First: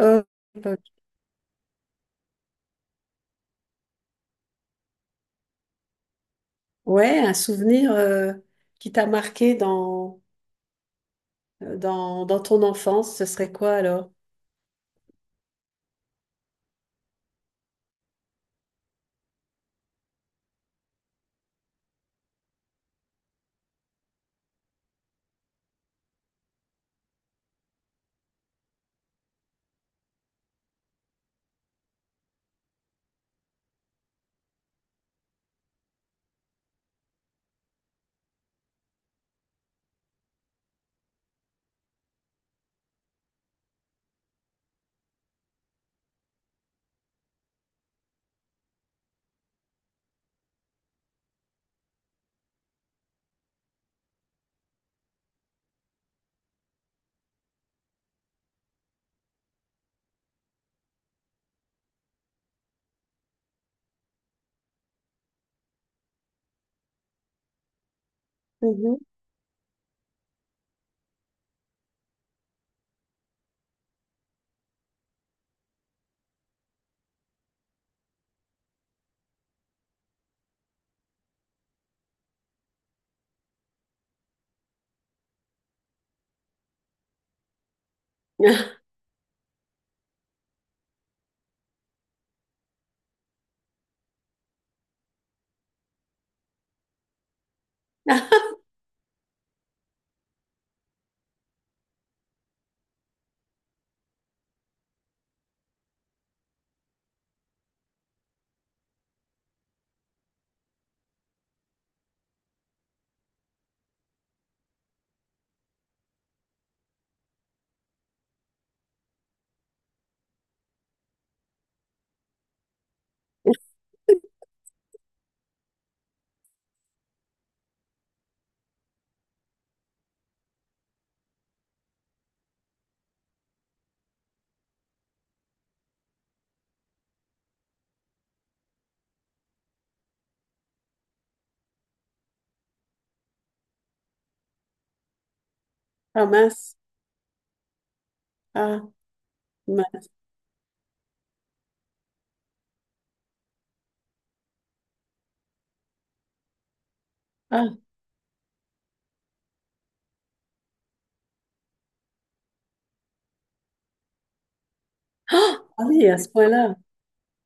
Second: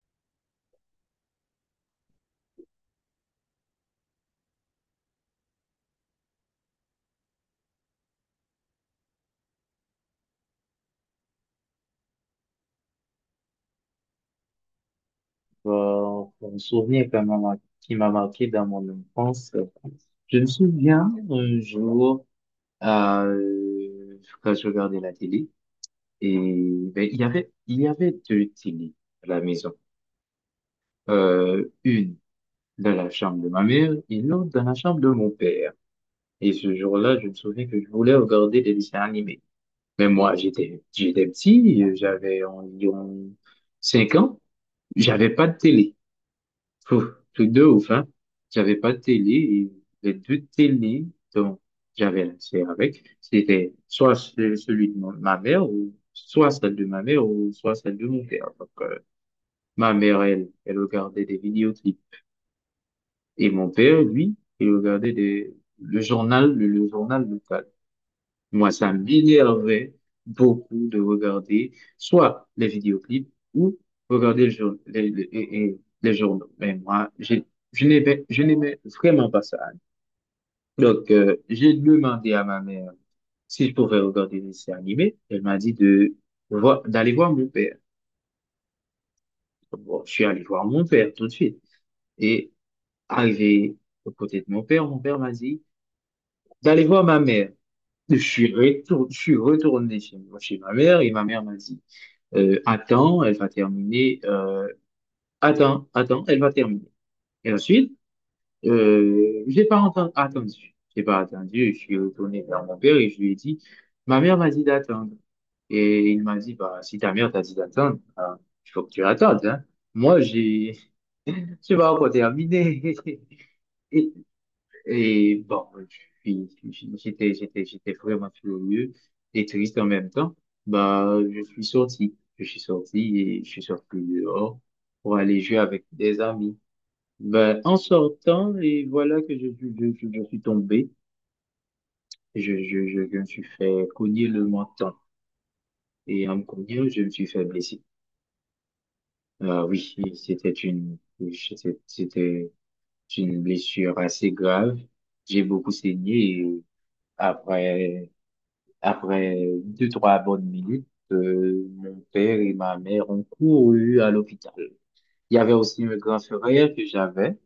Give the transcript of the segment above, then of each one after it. Euh, euh, ouais, un souvenir qui t'a marqué dans ton enfance, ce serait quoi alors? Un souvenir qui m'a marqué dans mon enfance. Je me souviens un jour, quand je regardais la télé. Et ben, il y avait deux télés à la maison. Une dans la chambre de ma mère et l'autre dans la chambre de mon père. Et ce jour-là, je me souviens que je voulais regarder des dessins animés. Mais moi, j'étais petit, j'avais environ 5 ans, j'avais pas de télé. Pouf, truc de ouf, hein. J'avais pas de télé et les deux télés dont j'avais accès avec, c'était soit ce- celui de mon- ma mère ou soit celle de ma mère ou soit celle de mon père. Donc, ma mère, elle regardait des vidéoclips et mon père, lui, il regardait des, le journal local. Moi, ça Mhm. m'énervait beaucoup de regarder soit les vidéoclips ou regarder le jour- les- et les journaux. Mais moi, je n'aimais vraiment pas ça. Donc, j'ai demandé à ma mère si je pouvais regarder des dessins animés. Elle m'a dit d'aller voir mon père. Bon, je suis allé voir mon père tout de suite. Et arrivé aux côtés de mon père m'a dit d'aller voir ma mère. Je suis retourné chez ma mère et ma mère m'a dit, attends, elle va terminer, attends, elle va terminer. Et ensuite, j'ai pas attendu, je suis retourné vers mon père et je lui ai dit, ma mère m'a dit d'attendre. Et il m'a dit, bah, si ta mère t'a dit d'attendre, bah, il faut que tu attendes, hein. Moi, j'ai, je vais encore terminer. Et bon, je suis- j'étais, j'étais, j'étais vraiment furieux et triste en même temps. Bah, je suis sorti. Je suis sorti et je suis sorti dehors pour aller jouer avec des amis. Ben, en sortant, et voilà que je suis tombé. Je me suis fait cogner le menton. Ah Et en me mince. cognant, je me suis fait blesser. Ah, Ah oui, mince. Oui, c'était une blessure assez grave. J'ai beaucoup saigné et Ah. après, Après deux, trois bonnes minutes, mon père et ma mère ont couru à l'hôpital. Il y avait Ah aussi un oui, grand à ce frère point-là. que j'avais.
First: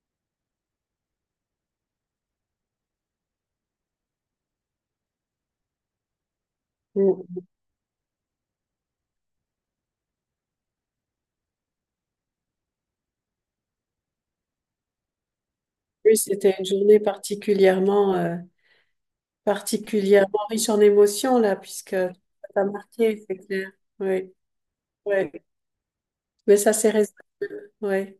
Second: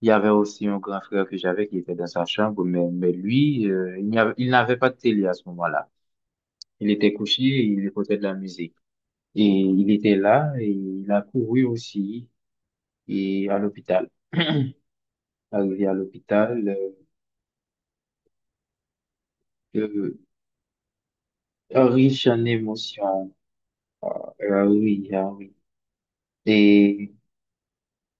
Il y avait aussi un grand frère que j'avais qui était dans sa chambre, mais lui, il n'avait pas de télé à ce moment-là. Il était Mm. couché, il écoutait de la musique. Et il était là et il a couru aussi et à l'hôpital. Arrivé à Oui, c'était une l'hôpital, journée particulièrement, euh, particulièrement riche en émotions, là, puisque ça riche en t'a marqué, émotions. c'est clair. Ah, Oui, ah oui, ah oui. oui. Mais ça s'est Et résolu. Oui.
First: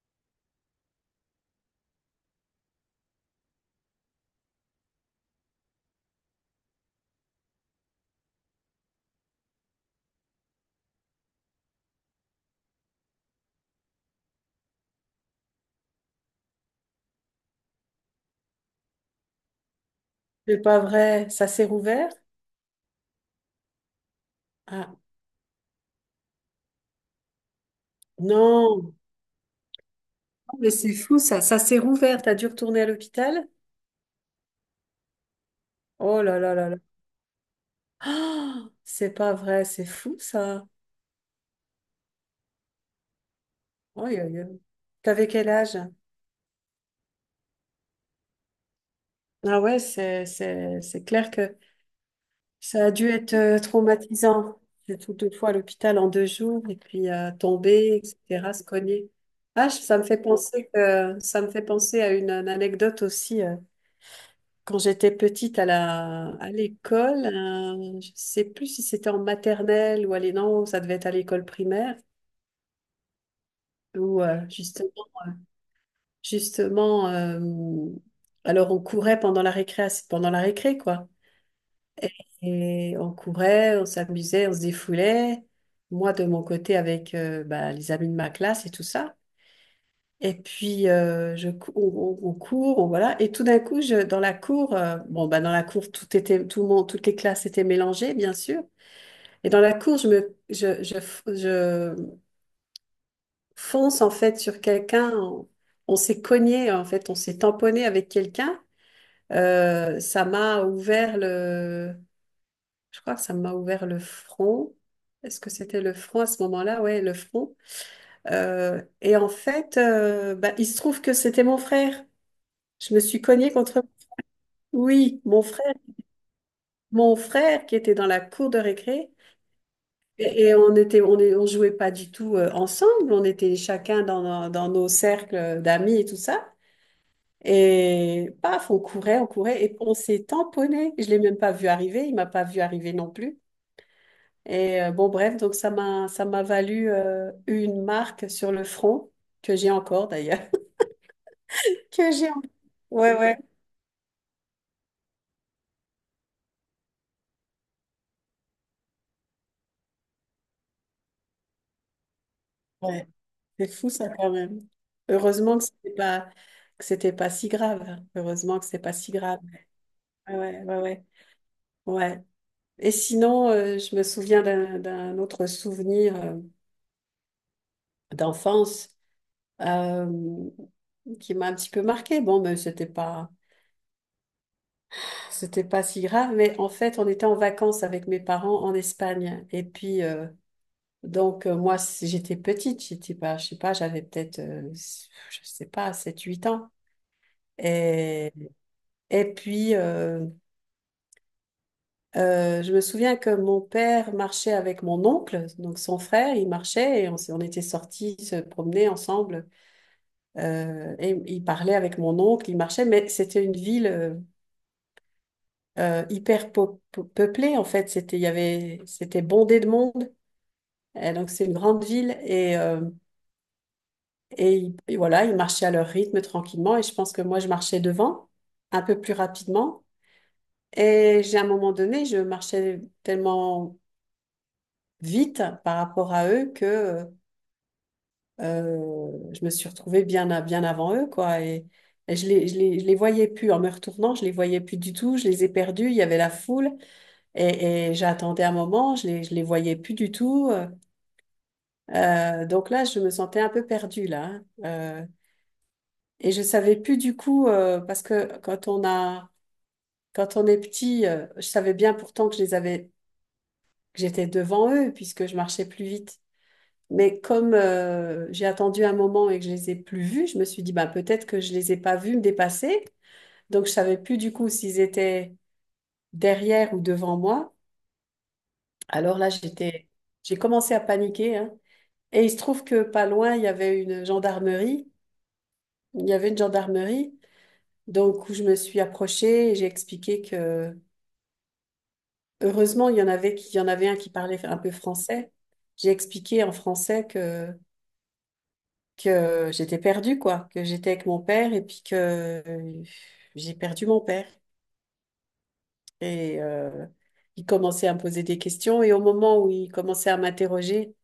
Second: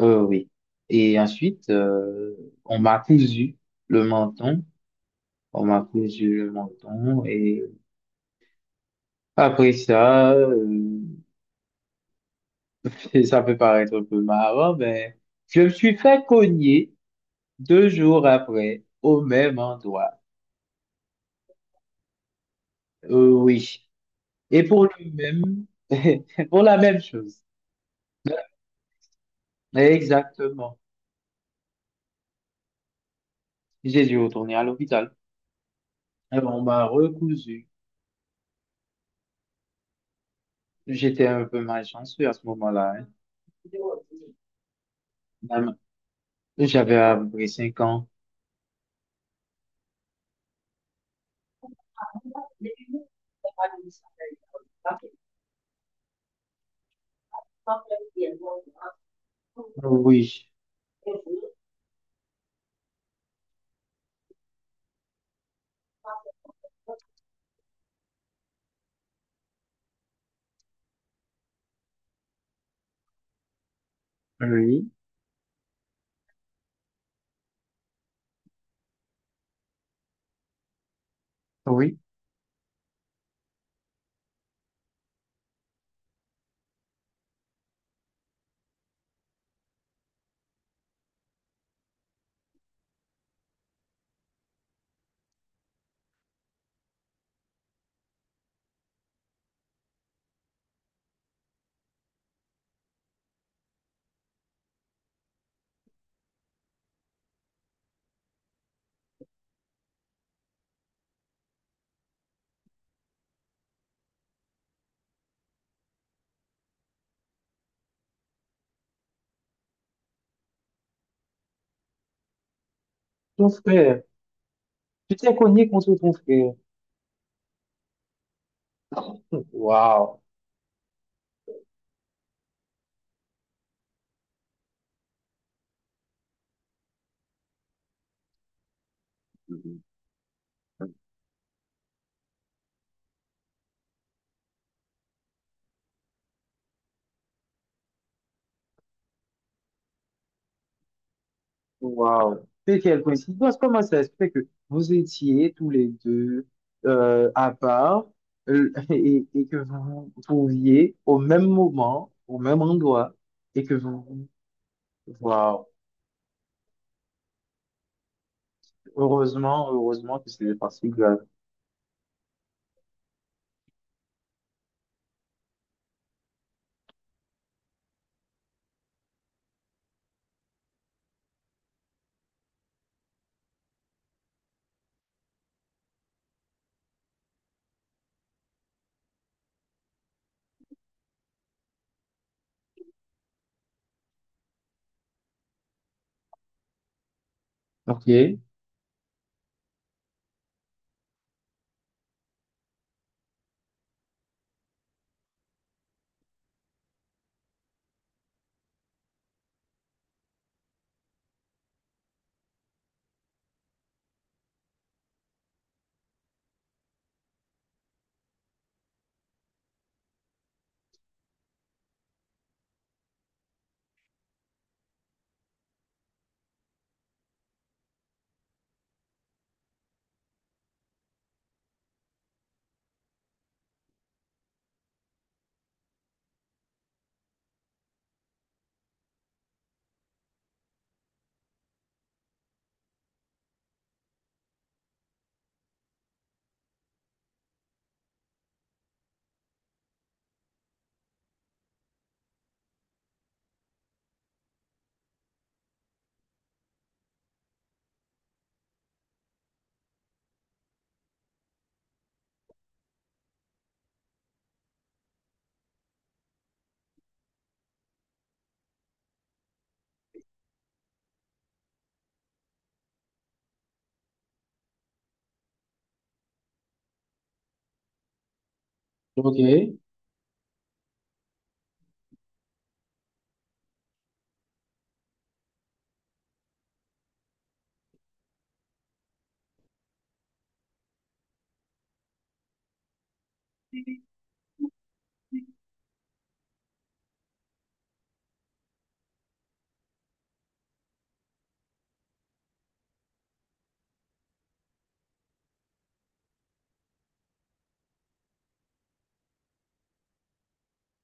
Oui. Et ensuite, on m'a cousu le menton. On m'a cousu le menton. Et après ça, ça peut paraître un peu marrant, mais je me suis fait cogner 2 jours après au même endroit. C'est pas vrai. Ça s'est rouvert? Oui. Et pour Ah le même, pour la même chose. non. Oh, mais Exactement. c'est fou ça, ça s'est rouvert, t'as dû retourner à l'hôpital? J'ai dû retourner à l'hôpital. Oh Et là là on là là. m'a recousu. Ah, c'est pas vrai, c'est fou ça. J'étais un peu malchanceux à ce moment-là. Oh, t'avais quel Hein. âge? J'avais à peu près 5 ans. Ah ouais, c'est clair que ça a dû être traumatisant. J'étais deux fois à l'hôpital en deux jours et puis tomber, etc., se cogner. Ah, ça me fait Oui, penser que ça me fait penser à une anecdote aussi. Quand j'étais petite à à l'école, je sais plus si c'était en maternelle ou à non, ça devait être à l'école primaire, où oui, justement, justement alors on courait pendant la récréation, pendant la récré, quoi. oui. Et on courait, on s'amusait, on se défoulait. Moi, de mon côté, avec les amis de ma classe et tout ça. Et puis, je, cou- on court, voilà. Et tout d'un coup, dans la cour, dans la cour, tout le monde, toutes les classes étaient mélangées, bien sûr. Et dans la cour, je me, je fonce en fait sur quelqu'un. On s'est cogné en fait, on s'est tamponné avec quelqu'un. Ça m'a ouvert je crois que ça m'a ouvert le front. Est-ce que c'était le front à ce moment-là? Ouais, le front. Et en fait, il se trouve que c'était mon frère. Je me suis Ton cognée contre, frère, tu oui, t'es cogné contre ton frère. mon frère qui était dans la cour de récré. Waouh, Et on était, on jouait pas du tout ensemble, on était chacun nos dans nos cercles d'amis et tout ça. Et paf, on courait et on s'est tamponné. Je l'ai même pas vu arriver, il m'a pas vu arriver non plus. Et bref, donc ça m'a valu une marque sur le front que j'ai encore d'ailleurs. Que j'ai. waouh. C'est quelle Ouais, ouais, coïncidence. Comment ça se fait que vous étiez tous les deux à part et que vous vous trouviez au même moment, au même ouais. endroit et C'est que fou ça vous... quand même. Heureusement Waouh. Que c'était pas si grave. Heureusement que c'est pas si grave. Heureusement, heureusement que Ouais, c'est des ouais, ouais, parties ouais. graves. Ouais. Et sinon, je me souviens d'un autre souvenir d'enfance euh, qui m'a un petit peu marqué. Bon, c'était pas si grave. Mais en fait, on était en vacances avec mes parents en Espagne. Et puis, moi, j'étais petite. J'étais pas, je sais pas, j'avais peut-être, je sais pas, sept, huit ans. Ok, Et, et puis, je me souviens que mon père marchait avec mon oncle, donc son frère, il marchait et on était sortis se promener ensemble. Et il parlait avec mon oncle, il marchait, mais c'était une ville hyper peuplée en fait. Il y avait, c'était bondé de monde. Et donc c'est une grande ville et, et voilà, ils marchaient à leur rythme tranquillement et je pense que moi je marchais devant, un peu plus rapidement. Et j'ai à un moment donné, je marchais tellement vite par rapport à eux que je me suis retrouvée bien avant eux, quoi. Et je les voyais plus. En me retournant, je les voyais plus du tout. Je les ai perdus. Il y avait la foule. Et j'attendais un moment. Je les voyais plus du tout. Donc là, je me sentais un peu perdue, là, hein. Et je savais plus du coup, parce que quand on a, quand on est petit, je savais bien pourtant que que j'étais devant eux, puisque je marchais plus vite. Mais comme j'ai attendu un moment et que je les ai plus vus, je me suis dit, bah, peut-être que je les ai pas vus me dépasser. Donc, je savais plus du coup s'ils étaient derrière ou devant moi. Alors là, ok. J'ai commencé à paniquer, hein. Et il se trouve que pas loin, il y avait une gendarmerie. Il y avait une gendarmerie. Donc, où je me suis approchée et j'ai expliqué que, heureusement, il y en avait un qui parlait un peu français. J'ai expliqué en français que j'étais perdue, quoi, que j'étais avec mon père et puis que euh, j'ai perdu mon père. Et il commençait à me poser des questions et au moment où il commençait à m'interroger,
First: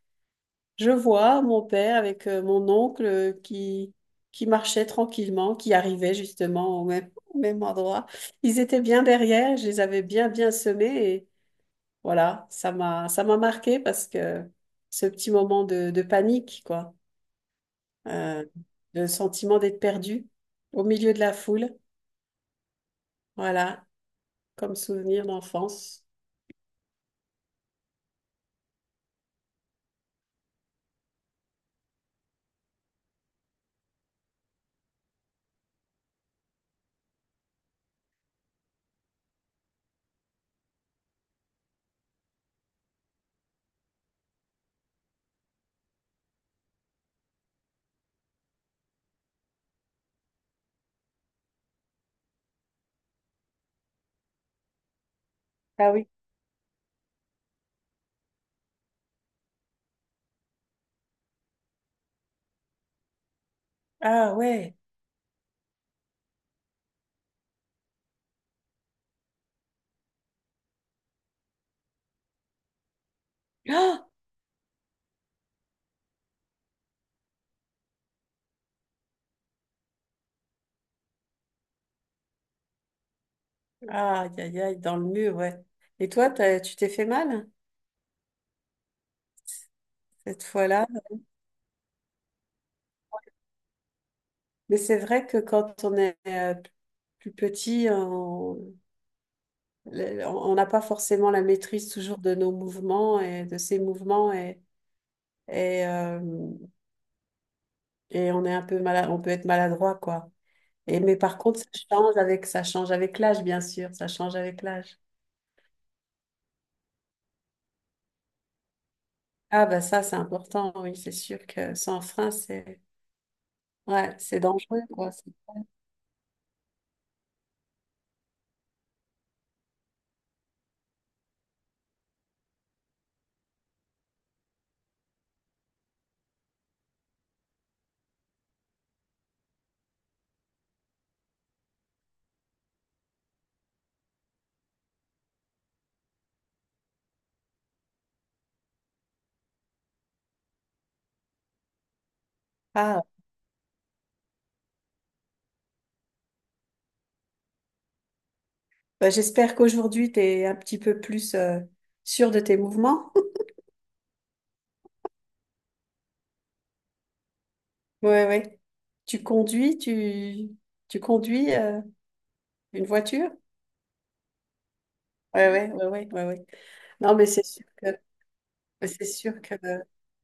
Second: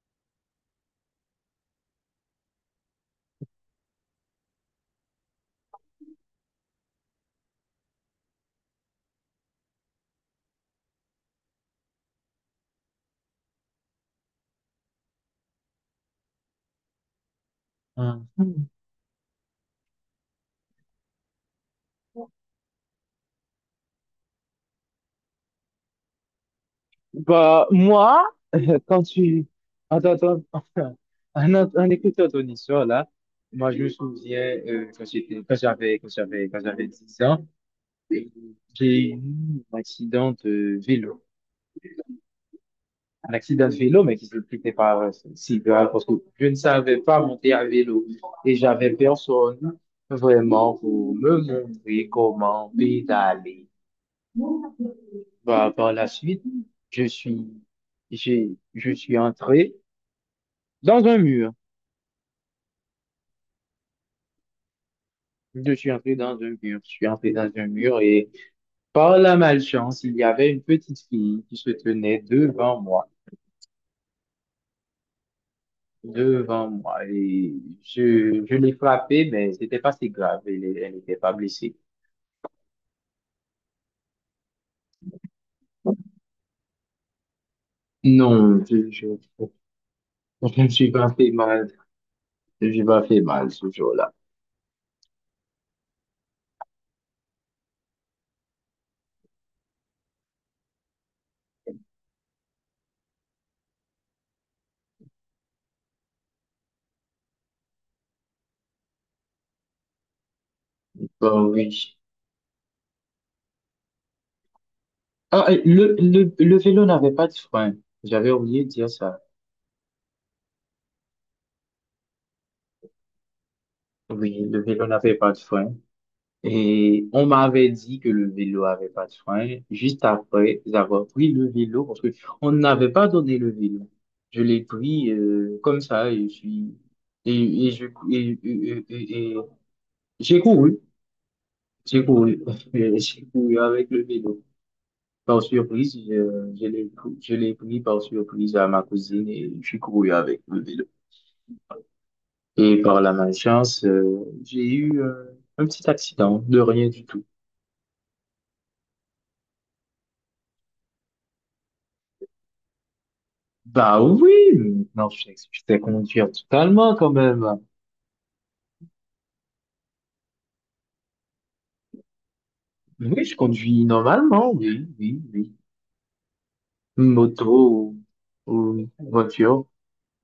je vois mon père avec mon oncle qui marchait tranquillement, qui arrivait justement au même, au même endroit. Ils étaient bien derrière, je les avais bien, bien semés et voilà, ça m'a marqué parce que ce petit moment de panique, quoi. euh, Hum. le sentiment d'être perdu au milieu de la foule. Voilà, comme souvenir d'enfance. Bah, moi, quand tu... Attends, attends. Un écouteur ton histoire, là, moi, je me souviens quand j'avais 10 ans, euh, j'ai eu un accident de vélo. Un accident de vélo, mais qui se s'expliquait pas si grave parce que je ne savais pas monter à vélo et j'avais personne vraiment pour me montrer comment pédaler. Bah, Ah par la oui. suite, je suis, je suis entré dans un mur. Ah ouais. Je suis entré dans un mur. Je suis entré dans un mur et par la malchance, il y avait une petite fille qui se tenait devant moi. Ah, Devant moi, et je l'ai frappée, mais c'était pas si grave, elle n'était pas blessée. aïe, aïe, aïe, dans le mur, ouais. Et toi, tu t'es fait mal Non, je, je, cette je ne fois-là. suis pas fait mal. Je ne suis pas fait mal ce jour-là. Mais c'est vrai que quand on est plus petit, on n'a pas forcément la maîtrise toujours de nos mouvements et de ses mouvements et, euh, et on est un peu malade, on peut être maladroit, quoi. Et, mais par Bon, contre, oui. Ça change avec l'âge, bien sûr, ça change avec l'âge. Ah, et le vélo n'avait pas de frein. J'avais oublié de dire ça. Ah bah ça, c'est important, oui, c'est sûr que sans frein, c'est ouais, c'est Oui, le dangereux, vélo quoi. n'avait pas de frein. Et on m'avait dit que le vélo avait pas de frein juste après avoir pris le vélo parce que on n'avait pas donné le vélo. Je l'ai pris comme ça et je suis et je et, j'ai couru, j'ai couru, j'ai couru avec le vélo. Par surprise, je l'ai pris par surprise à ma cousine et j'ai couru avec le vélo. Et par Ah, la malchance, j'ai eu un petit accident, de rien du tout. bah, j'espère qu'aujourd'hui, tu es un petit peu plus sûr de tes mouvements. Bah oui, mais non, je sais conduire totalement quand même. Ouais, ouais. Tu conduis, tu, tu conduis une Oui, voiture? je conduis normalement, oui, oui, Ouais, oui. ouais, ouais, ouais, ouais, ouais. Non, mais c'est Moto sûr que, ou, mais ou c'est sûr que, voiture.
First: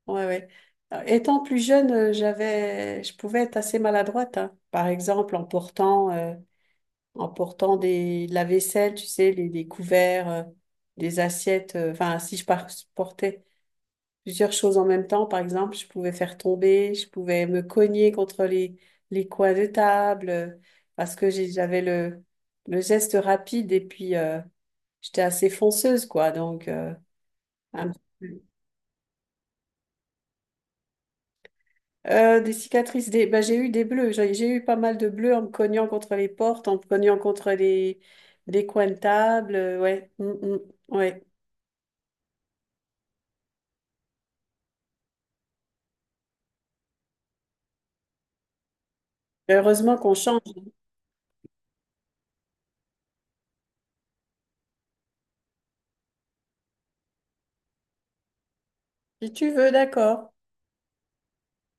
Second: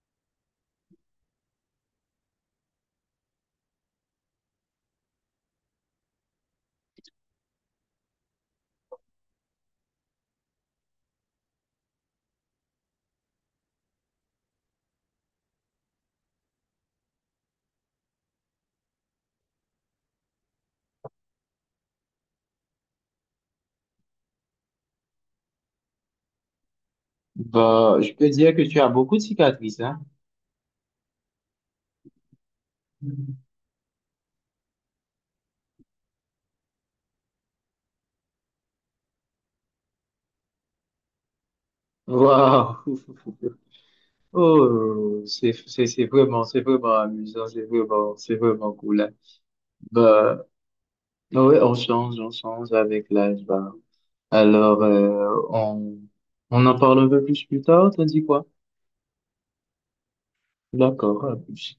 ouais, ouais. Étant plus jeune, je pouvais être assez maladroite, hein. Par exemple, en portant de la vaisselle, tu sais, les couverts, des assiettes, enfin, si portais plusieurs choses en même temps, par exemple, je pouvais faire tomber, je pouvais me cogner contre les coins de table, parce que j'avais le geste rapide et puis j'étais assez fonceuse, quoi. Donc, un Bah, petit je peux peu. dire que tu as beaucoup de cicatrices, hein? Des cicatrices, des... bah, j'ai eu des bleus, j'ai eu pas mal de bleus en me cognant contre les portes, en me cognant contre les coins de table, ouais, mm, mm, ouais. Waouh! Oh, c'est vraiment c'est vraiment amusant, c'est vraiment cool, hein. Heureusement qu'on Bah, change. ouais, on change avec l'âge, bah. Alors, on en parle un peu plus tard, t'as dit quoi? Si tu veux, d'accord. D'accord, à plus.